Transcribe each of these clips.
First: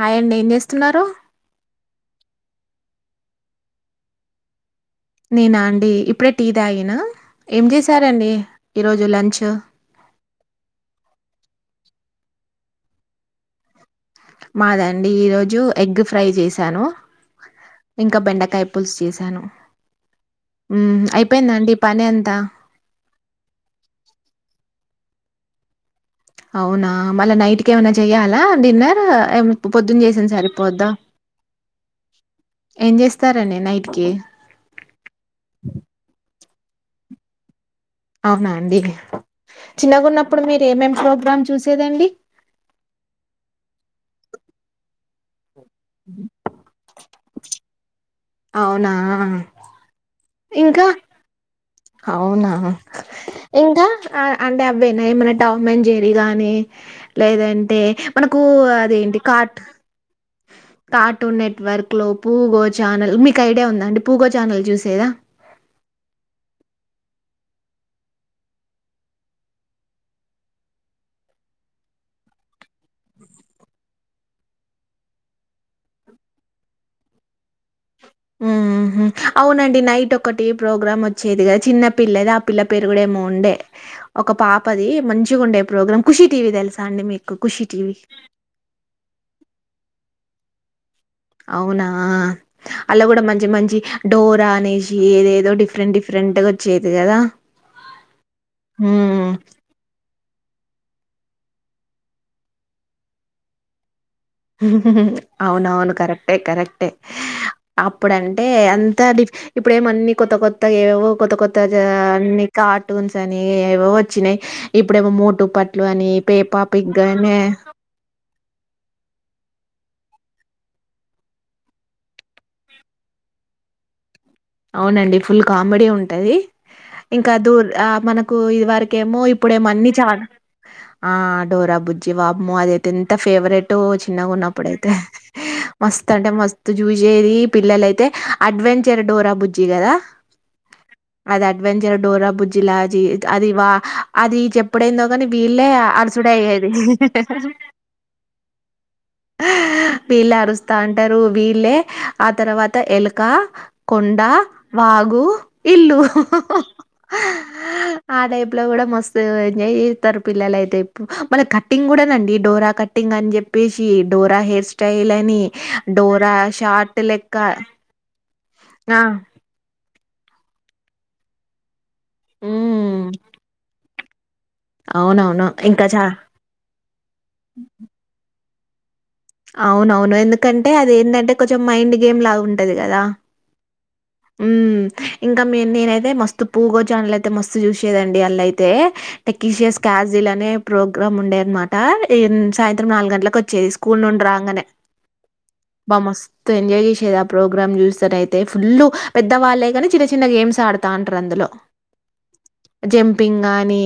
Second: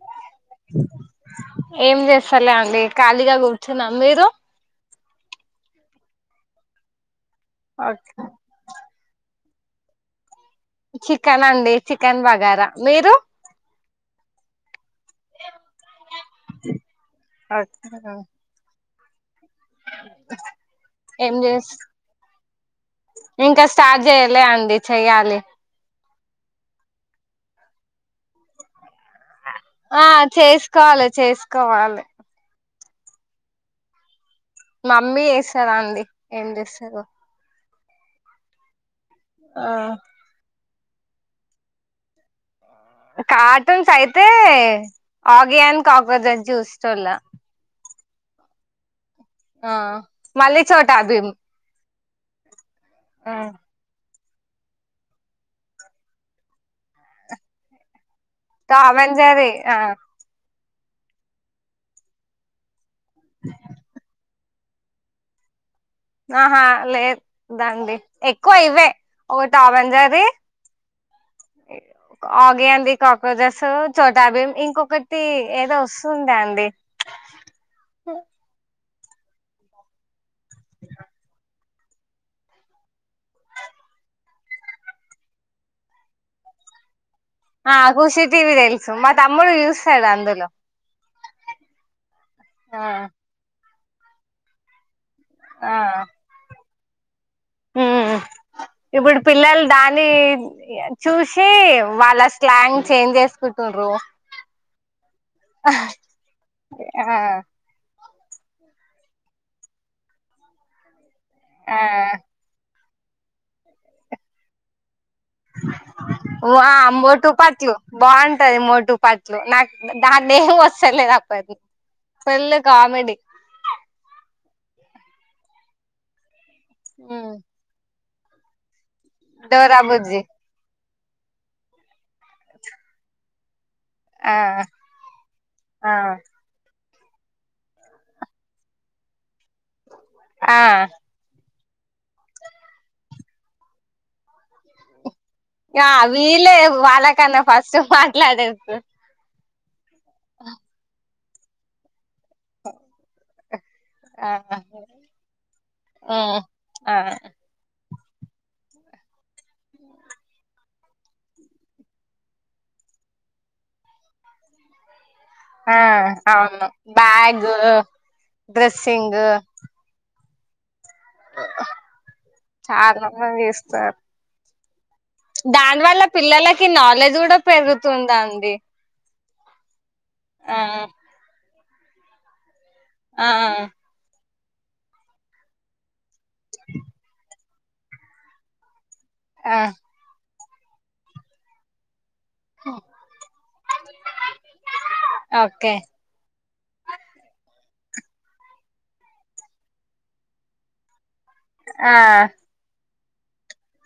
హాయండి ఏం చెస్తున్నారు ఏం చేస్తలే అండి ఖాళీగా కూర్చున్నాం మీరు నేనా అండి ఇప్పుడే టీ తాగినా ఏం చేశారండి ఈరోో జు లాంచ్ చికెన్ అండి చికెన్ బగారా మీరు మాదండి ఈరోోజు ఎగ్ ఫ్రై చేశాను ఇంకా బెండకాయ్ పులుస్ చేశాను మ్మ్ ఏం అయిపోయిందండి చేస్ పని అంతా ఇంకా స్టార్ట్ చేయలే అండి చెయ్యలి అవునా మళ్ళా నైట్ కేమన్న చెయ్యాలా డిన్నర్ ఎం ఆ చేసుకోవాలి చేసుకోవాలి ఏం చేస్తారండి నైట్ కి మమ్మీ చేస్తదండి ఏం చేస్తదో అవునా అండి ఆ చిన్న గున్నప్పుడు మీర్ ఏం ఏం ప్రోగ్రామ్ చూసేదండి. కార్టూన్స్ అయితే అ వియాన్ కాకజ చూసెటోల్లా అవునా ఆ మళ్ళీ ఇంకా చోట అదేం అవునా ఆ అంటే అవేనా ఏమన్నా టామ్ అండ్ జెర్రీ గానీ లేదంటే మనకు తావేం అదేంటి జెర్రీ కార్ట్ ఆ కార్టూన్ నెట్ వర్క్ లో పూ గో ఛానల్ మీకు ఐడియా ఉంద పూగో ఛానల్ చూసేదా ఆహా లేద్ అండి ఎక్కువ ఇవే ఒక టామెంజెర్రీ ఆగి అంది కాక్రోచెస్, చోటాభీం ఇంకొకటి ఏదో వస్తుండే అండి. హుహు. అవునండి నైట్ ఒక టీవీ ప్రోగ్రాం వచ్చేది కదా. చిన్న పిల్లది. ఆ పిల్ల పేరు కూడా ఏమో ఉండే, ఒక పాపది మంచిగా ఉండే, ప్రోగ్రాం ఖుషి టీవీ తెలుసా అండి మీకు. 'ఖుషి ఆ టీవీ'? ఖషి టీవీ తెలుసు మా తమ్ముడు చూస్తాడు అందు అవునా అలా కూడా మంచి మంచి డోరానేే ఏదేదో డిఫరెంట్ డిఫరెంట్గ చేతే గద హు ఉమ్ ఇప్పుడు పిల్లలు దాన్నీ చూసి వాళ్ళ స్లాంగ్ చేంజ్ చేసుకుంటుండ్రు హ అవునవును కరెక్టే కరెక్టే ఆ అప్ ఇప్పుడంటే అంతా డిఫ్ ఇప్పుడు ఏమన్ని కొత్త కొత్తగా ఏవో కొత్త కొత్త ఆ గా అన్ని కా టూన్స్ అని ఏవేవో వచ్చినాయి ఇప్ ఇప్పుడేమో మోటు పట్లు అని పే వా మోటు పాపిక్గానే పట్లు బాగుంటది మోటు పట్లు నాకు దాన్న ఏం వస్తలేదు అ పన్ పెళ్ళ కామెడీ అవునండి ఫుల్ కామెడీ ఉంటది. ఇంకా దూర్ ఆ మనం కు ఇది వరక్ ఇకేమో డోరా ఇప్పుడేమన్ని చాల బుజ్జి ఆ డోరా బుజ్జి వామ్మో అది అయితే ఎంత ఫేవరెట్ రో చిన్నగా ఆ ఉన్నప్పుడుయితే ఆ మస్త్ అంటే మస్తు చూసేది. పిల్లలయితే, అడ్వెంచర్ డోరాబ్ జ్జి గదా! ఆ అది అడ్ అడ్వెంచర్ డోరా బుజ్జిలాజి అది వా అది చెపుడేందో యా వీళ్ళే వాళ్ళకన్నా ఫస్ట్ మాట్లాడేది. వీళ్లే అరుస్తాంటారు. మ్ వీళ్లే ఆ తర్వాత ఎలక కొన్ డ, వాగు, ఇల్లు. ఆ ఆ టైప్ లో కూడా మస్తు ఎంజాయ్ చేత్తారు పిల్లలయితే ఇప్పు. మళ్ళ కట్టింగ్ కూడానండి డోరా కట్టింగ్ అని చెప్పేసి డోరా హెయిర్ స్టైల్ అన్ ఆ అవును. లెక్క బ్యాగు, డ్రస్ ఆ సింగు. మ్మ్ చాల మంది చేస్తారు. అవునవును దాని ఇంకా వల్ల చా పిల్లలకి నాలెడ్జ్ కూడా పెరుగుతుందండి. అవునవున్. ఆ ఎందుకంటే, అదేందంటే! కొంచెం మైండ్ గేమ్ లా ఉన్ టది కదా! ఆ మ్మ్ ఇంకా మీ నేనైతే, మస్తు పూగో చానల్ అయితే, మస్తు చూసేదండి. అల్లయితే ఆ టెక్లిషియస్ కాజిల్ అనే ప్రోగ్రామ్ ఉండె అన్మాట. ఎ ఇం సాయంత్రం నాలుగు గంటలకు వచ్చేది స్కూల్ నుండి రాంగనే! ఓకే బ మస్ తో ఎంజాయ్ చేసేది ఆ ప్రోగ్రామ్ చూస్తనయితే ఫుల్ పెద్దవాళ్ళే కాని చిన్న చిన్న గేమ్స్ ఆడుతాన్ ఆ జంపింగ్ గాని,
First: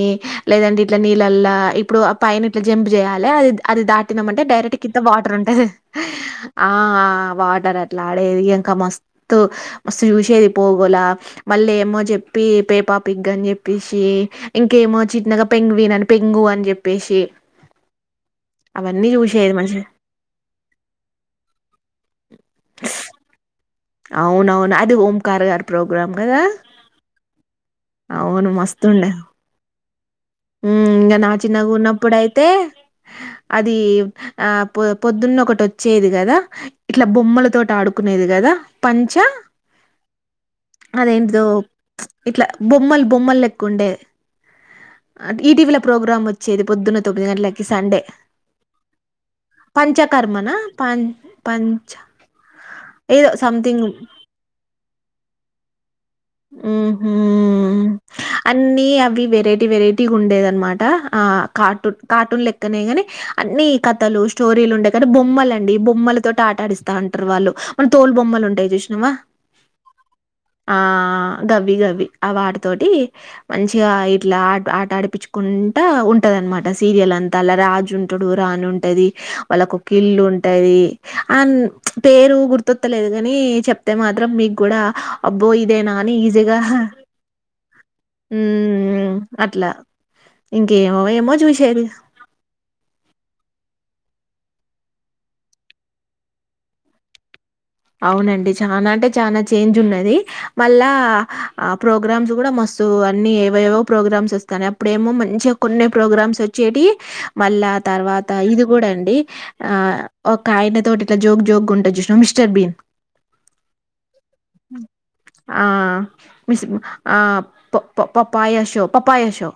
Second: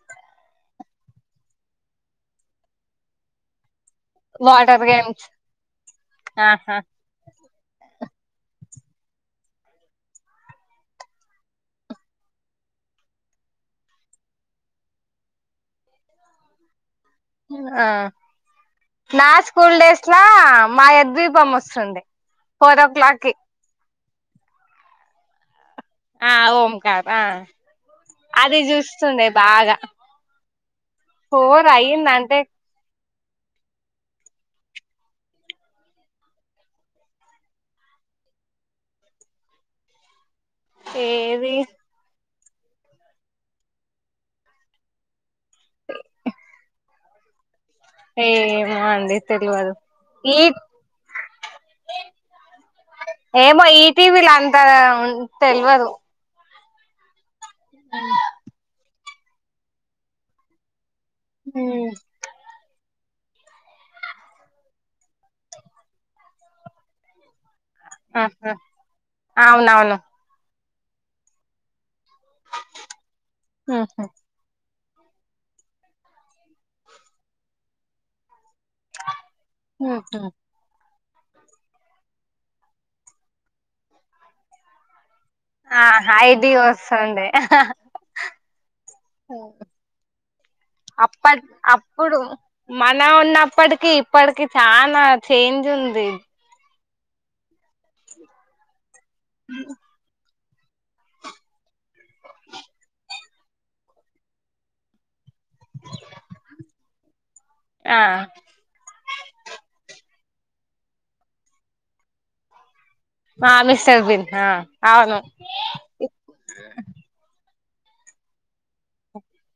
లేదంటె ఇట్లా నీళ్ళల్ల ఇప్పుడు, ఆ పైన ఇట్లా జంప్ చేయాలి. అది అది దా ఎత్తినామంటె డైరెక్ట్ వాటర్ కింత గేమ్స్ వాటర్ ఉంటంది. ఆహా లాడేది ఎంక మస్తు మస్తు చూసేది పోగోలా. మల్లి ఏమో చెప్పి పేపాపిగ్ అని చెప్పేసి, ఇంకేమో, చిన్నగా పెంగ్విన్ అని పెంగు అని చెప్ ఆ అవన్నీ నా జూశేది స్కూల్ మంచిగా. డేస్ లా, మాయ ద్వీపం వస్తుండె. ఫోర్ ఓ క్లాక్కి. అవునవును అది ఓంకార్ గారు ప్రోగ్రామ్ ఆ కదా! ఓంకార్ ఆ అవును అది మస్తుండే. చూస్తుండే బాగా మ్మ్ ఇంక నా ఫోర్ అయ్యిందంటే చిన్నగున్నప్పుడయితే, అది ఆ పొ పొద్దున్న ఒకటి వచ్చేది కదా! ఇట్లా బొమ్మలతోటి ఆడుకునేది కదా! పంచ అదేంటిదో ఏది ఇట్లా బొమ్మలు బొమ్మలు లెక ఉండే ఈటీవీల ప్రోగ్రామ్ వచ్చేది పొద్దున్న తొమిది గంటలకి సండే ఏమో అండి తెల్వదు ఈ పంచకర్మన ప ప పంచ అబ్బో సంథింగ్ ఈటీవీల అంతా తెల్వదు ఉమ్మ్ మ్మ్ అని ఆ అవి వెరైటీ వెరైటీ ఉండేది అనమాట ఆ కార్టూన్ కార్టూన్ లెక్కనే కానీ అన్నిీ కథలు స్టోరీలు ఉండేయి కానీ బొమ్మల అండి బొమ్మల తోటి ఆట ఆడిస్తా ఉంటారు వాళ్ళు మన తోలు బొమ్మలు ఆహా ఉంటాయి చూసినావా అవునవును ఆ ఆ గవి గవి ఆ వాటితోటి మంచిగా ఇట్లా అటు అటు నడిపించుకుంటా ఉంటది అనమాట సీరియల్ అంతా అలా రాజు ఉంటాడు రాని ఉంటది వాళ్ళ ఒక ఇల్లు ఉంటది అ పేరు గుర్తొత్తలేదు కాని చెప్తే మాత్రం మీకు కూడా అబ్బ ఆ హైడి వస్తుండే ఉ ఏమో అప్పటి చూసేది అప్పుడు మన ఉన్నప్పటికి ఇప్పటికి చానా చేంజ్ ఉంది అవునండి చాలా అంటే చాలా చేంజ్ ఉన్నది మళ్ళా ఆ ప్రోగ్రామ్స్ కూడా మస్తు అన్ని ఏవో ఏవో ప్రోగ్రామ్స్ వస్తాయ అప్పుడేమో మ వచ్చే కొన్ని ప్రోగ్రామ్స్ వచ్చేటి మళ్ళా ఆ తర్వాత ఇది కూడా అండి ఆ ఓకే అయినా తోటి ఇట్లా జోకు జోకు ఉంటది చూసినావా మ్ర చోట బీమ్ మామిసర్ బిన్న అవును ఆ! పపప పపాయ షో ప పపాయ షో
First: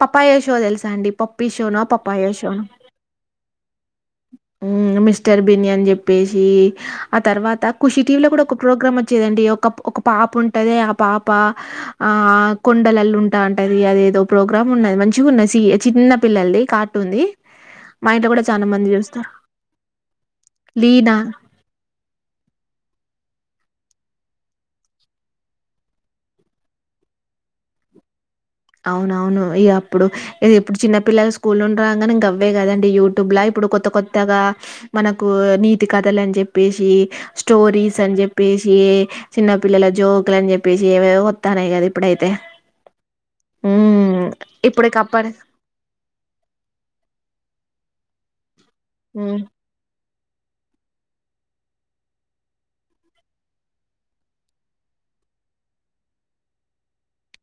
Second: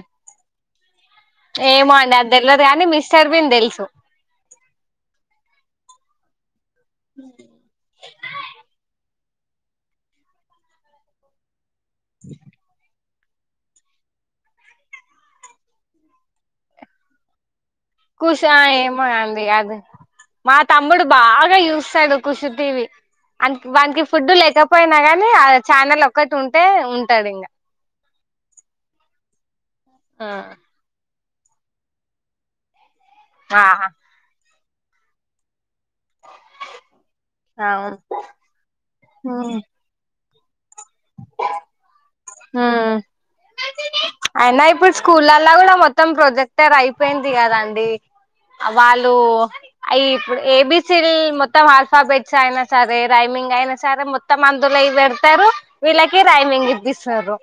పపాయ షో తెలుసా చాండిప్ ఏమో అండి అది తెలియదు కానీ మిస్టర్ బిన్ తెలుసు మిస్టర్ బినియాని చెప్పేసి ఆ తర్వాత ఖషి టీవీ లో కూడా ఒక ప్రోగ్రామ్ వచ్చ వచ్చేదండి ఒక ఒక పాప ఉంటది ఆ పాప ఆ కొండలలు ఉన్ తా అంటది అదేదో ప్రోగ్రామ్ ఉన్నది మంచిగా ఉన్నది సి చిన్న పిల్లలది కార్టున్ ది కుష్ ఆ ఏమో యాంది యాదు మా తమ్ముడు 'లీనా' బాగా యూజుస్తాడు ఖుషి టీవి అన్ వానికి ఫుడ్ లేకపోయినా గానీ ఆ ఛానల్ ఒక్కటి ఉంటే ఉంటాడు ఇంగా అవునవును ఈయప్ ఇప్పుడు ఇది ఇప్పుడు చిన్న పిల్లలు సు కూల్ ఉండి రా అంగనే గవే కదండి యూట్ టుబ్లా ఆ ఇప్పుడు కొత్త కొత్తగా మనకో నీ తి కథలు అని చెప్పేసి స్టోరీస్ అవును అని చెప్పేసి చిన్న ఉమ్ పిల్లల జో క్లన్ అని చెప్పేసి ఏవేవో వత్తానయి కదా ఇపు ఇప్పుడేతే అయినా ఇప్పుడు స్కూల్లా కూడా మొత్తం ప్రొజెక్టర్ అయిపోయింది ది కదా అండి అ వాళ్ళు హ్మ్ అయి ఇప్పుడు ఏబిసీల్ మొత్తం ఆల్ఫాబెట్స్ అయినా సరే రైమింగ్ అయినా సరే మొత్తం అందులో ఇవి పెడతారు వీళ్ళకి రైమింగ్ ఇప్పిస్తారు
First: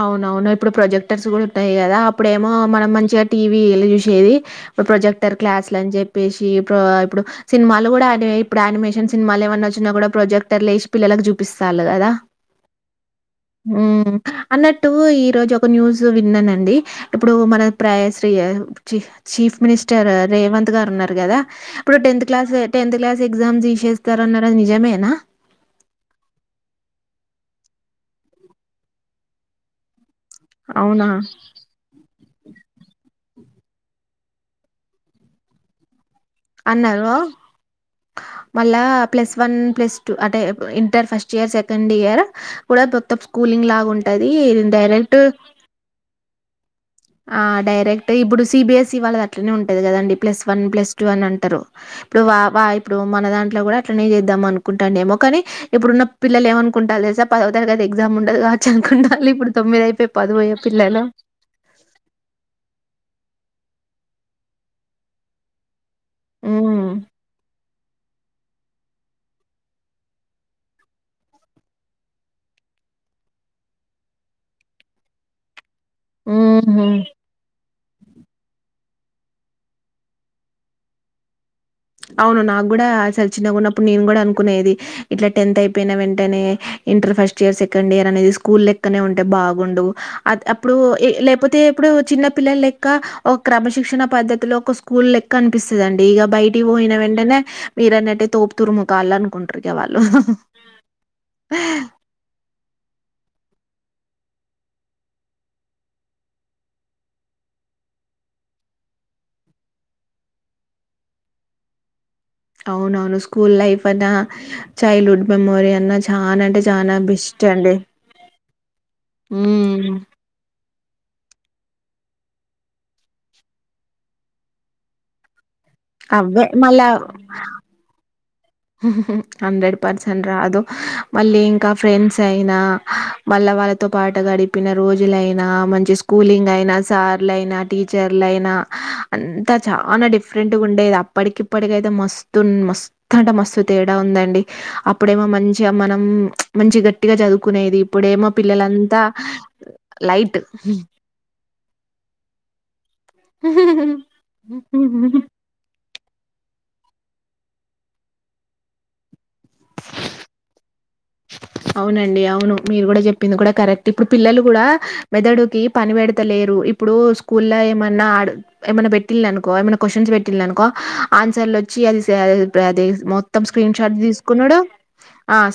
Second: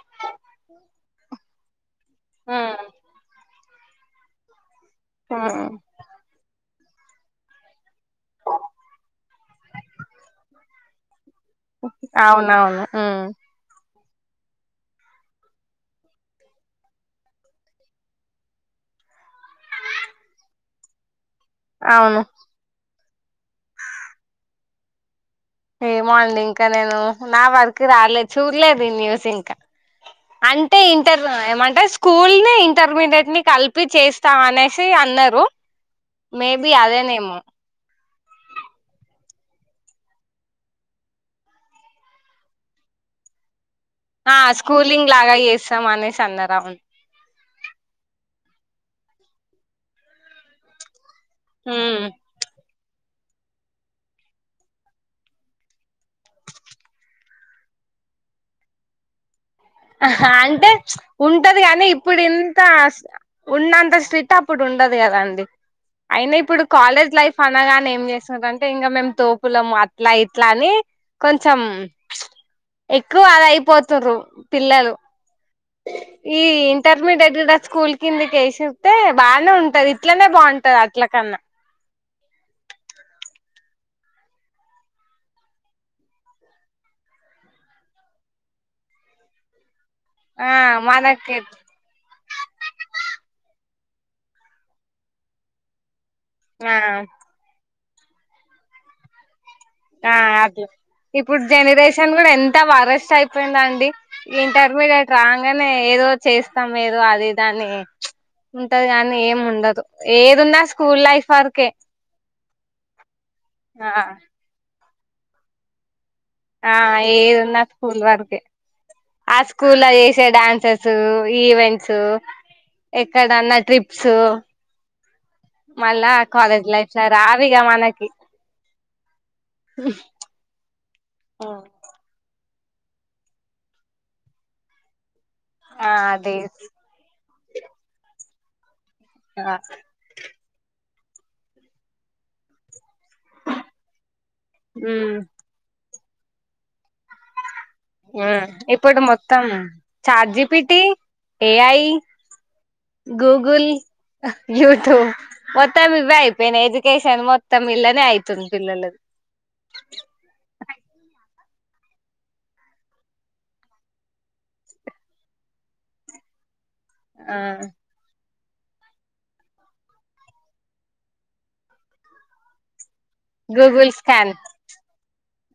అవునవును ఇప్పుడు ప్రొజెక్టర్స్ కూడా ఉంటాయి కదా అప్ ఇప్పుడేమో మనం మంచిగా టీవ్ వి ఎల్ చూషేది ఓ ప్రొజెక్టర్ ఉమ్ క్లాస్లు అని చెప్పేసి ప్రో ఇప్పుడు సినిమాలు కూడా యానిమే ఇప్పుడు యానిమేషన్ సినిమాలు ఏమన్నా వచ్చినా కూడా ప్రొజెక్టర్ లేసి పిల్లలకు జూపు అవునవును ఉ అన్నట్టూ ఈ రోజు ఒక న్యూస్ విన్నానండి ఇప్పుడు మన ప్రాయ శ్రీ ఛీ చీఫ్ మినిస్టర్ రేవంత్ గారు ఉన్నారు కదా ఇప్పుడు అవును టెన్త్ క్లాస్ ఏ టెన్త్ క్లాస్ ఎగ్జామ్ తిసేస్తారు అన్నరు అది నిజమేనా ఏమో అండి ఇంకా నేను నా వరకు రాలేదు చూడలేదు ఈ న్యూస్ ఇంకా అంటే అవునా ఇంటర్ ఏమంటే స్కూల్ ని ఇంటర్మీడియట్ ని కలిపి చేస్తాం అనేసి అన్నారు మేబి అన్నారు అదేనేమో మళ్ళా ప్లస్ వన్ ప్లస్ టూ అంటే inter first year second year కూడా మొత్తం స్కూలింగ్ లా ఆ స్కూలింగ్ లాగా చేస్తాం అనేసి అన్నారు అవున్ ఆ డైరెక్ట్ ఇప్పుడు సిబిఎస్ఈ వాళ్ళది అట్లనే ఉంటది కదండి ప్లస్ వన్ ప్లస్ టు అని అంటారు ఉమ్ ఇప్పుడు వా వా ఇప్పుడు మన దాంట్లో కూడా అట్నే చేద్దాం అనుకుంటాం ఏమో కానీ ఇప్పుడున్న పిల్లలు ఏమనుకుంటలు తెలుసా పదో తరగతి ఎగ్జామ్ ఉండదు కావచ్చు అనుకుంటాలు ఇప్పుడు తొమ్మిది అయిపోయి పది పోయే అంటే పిల్లలు ఉంటది గానీ ఇప్పుడు ఇంత ఉన్నంత స్ట్రిట్ అప్పుడు ఉండదు కదాండి అయినా ఇప్పుడు ఉమ్ కాలేజ్ లైఫ్ అ అనగానే ఏం చేస్తున్నరూ అంటే ఇంకా మేము తోపులము అట్లా ఇట్లా అని కొంచెం ప్చ్ ఎక్కువ అది అయిపోతుర్రు పిల్లలు ఈ ఉహు ఇంటర్మీడియట్ కద స్కూల్ కింది కేసిరు అంటె బానే ఉంటది ఇట్లనే బావుంటది అట్ల కన్నా అవును నాకు కూడాసలు చిన్నగున్నప్పుడు నేను కూడా అనుకునేది ఇట్లా టెన్త్ అయిపోయిన వెంటనే inter first year second year అనేది స్కూల్ లెక్కనే ఉంటే బాగుండు అ ఆ అప్పుడు మనకి లేపోతే ఇప్పుడు చిన్న పిల్లల లెక్క ఒక క్రమ శిక్షణ పద్దతిలో ఒక స్కూల్ లెక్క అనిపిస్తాది అండి ఇక ఆ పోయిన వెంటనే మీరన్నట్టే తోపు తురుము కాల అనుకుంటారు ఆ అద ఇప్పుడు జనరేషన్ కూడా ఎంత వరస్ట్ అయిపోయిందండి ఇంటర్మీడియట్ రాగానే ఏదో చేస్తాం ఏదో అది దాని ఉంటది కానీ ఏం ఉండదు ఏదున్నా స్కూల్ లైఫ్ వరకే అవునవును స్కూల్ లైఫ్ ఆ అనా చైల్డ్హుడ్ మెమోరీ అన్న ఆ ఏది ఉన్న స్కూల్ వరకే ఆ స్కూల్ లో హ్మ్. చేసే డాన్సెస్ ఈవెంట్స్ ఎక్కడన్నా ట్రిప్స్ మళ్ళా అవ్వే కాలేజ్ లైఫ్స్ అవి రావు ఇగ మనకి హండ్రెడ్ పర్సెంట్ రాదు మళ్ళీ ఇంకా ఫ్రెండ్స్ అయినా మల్ల వాళ్ళతో పాటు గడిపిన రోజులయినా ఆ మంచి అదే స్కూలింగ్ అయినా సార్ యినా టీచర్లయినా అంత ఆ చాలా డిఫ్ డిఫరెంట్గా ఉండేది అప్పటికిప్పటికయితే మస్తు మ మస్త్ అంటే మస్తు తేడా ఉందండి ఉమ్ అప్పుడేమో మంచిగా మనం మంచి గ ఇప్పుడు మొత్తం light. ChatGPT AI Google YouTube మొత్తం ఇవే అయి యిన ఎడ్యుకేషన్ మొత్తం ఇల్లనే అయితుంది పిల్లలది అవునండి అవును మీరు కూడా చెప్పింది కూడా కరెక్ట్ ఇప్పుడు పిల్లలు కూడా మెదడుకి పని పెడతలేరు ఇప్పుడు ఆ స్కూల్ల్లో ఏమన్నా ఆ ఏమైనా పెట్టి అనుకో ఏమైనా క్వశ్చన్స్ పెట్టిల్ అనుకో ఆన్సర్లు వచ్చి అది అ మొత్తం స్క్రీన్ గూగుల్ షాట్ స్కాన్ తీసుకున్నాడు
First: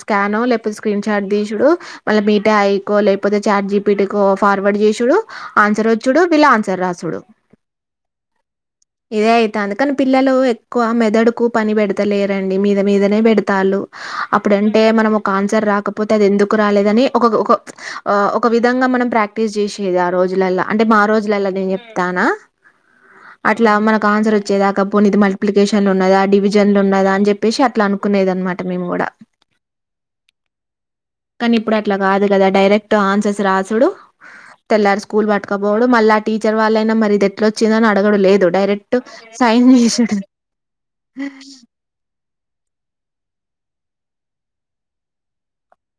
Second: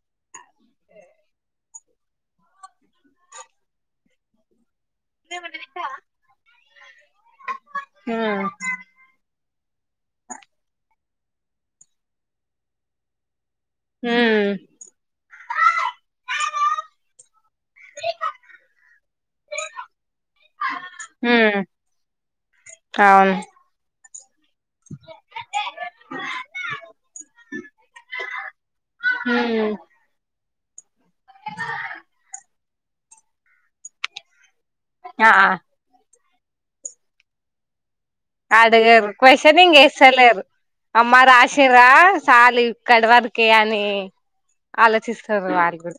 స్కాన్ లేకపోతే స్క్రీన్ షాట్ తీసుడు మళ్ళ మీట అఐకో లేకపోతే చార్ట్ జీపీటుకో ఫార్వర్డ్ చేసి డు ఆన్సర్ వచ్చుడు బిలా ఆన్సర్ రాసుడు ఉమ్ ఇదేయి అందుకని పిల్లలు ఎక్కువ మెదడుకు పని పెడతలేరండి మీద మీదనే పెడత ఉమ్ అప్పుడు ఎ అ ఉమ్ అవును కాంద్ర వచ్చేదాకపోని ఇది మల్టిప్లికేషన్లు ఉన్నదా డివిజన్లు ఉన్నదా అని చెప్పేసి అట్లా అనుకునేది అనమాట మేము కూడా ఉమ్ కానీ ఇప్పుడు అట్లా కాదు కదా డైరెక్ట్ ఎ ఆన్ చస రా ఆ చూడు తెల్లారి స్కూల్ ఆ పటుకపోవడం మళ్ళ టీచర్ వాళ్ళైనా మ దగర వచ్చందని అడిగారు క్వశ్చనింగ్ చేసుడు వేస్తలేరు అమ్మ రాసిరా చాలు ఇక్కడ వరకే అని ఆలోచిస్తారు వాళ్ళు కూడా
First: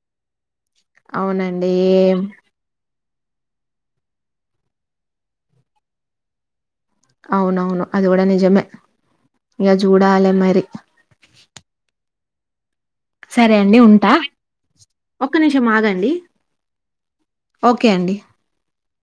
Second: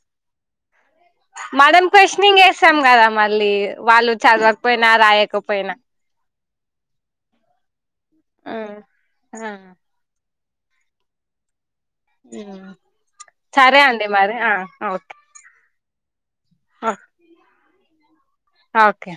అవునండి మడంం ఏం క్వషనింగ్ వసాం కదా మళ్ళీ వాళ్ళు చదవకపోయినా రాయకపోయినా అవునవును అది కూడా కూడా ఆ నిజమే ఇక చూడాలమ స ఆ సరే అండి ఉంటా ఓకే ఒక్క నిమిషం ఆగండి ఓకే ఓకే అండి ఓకే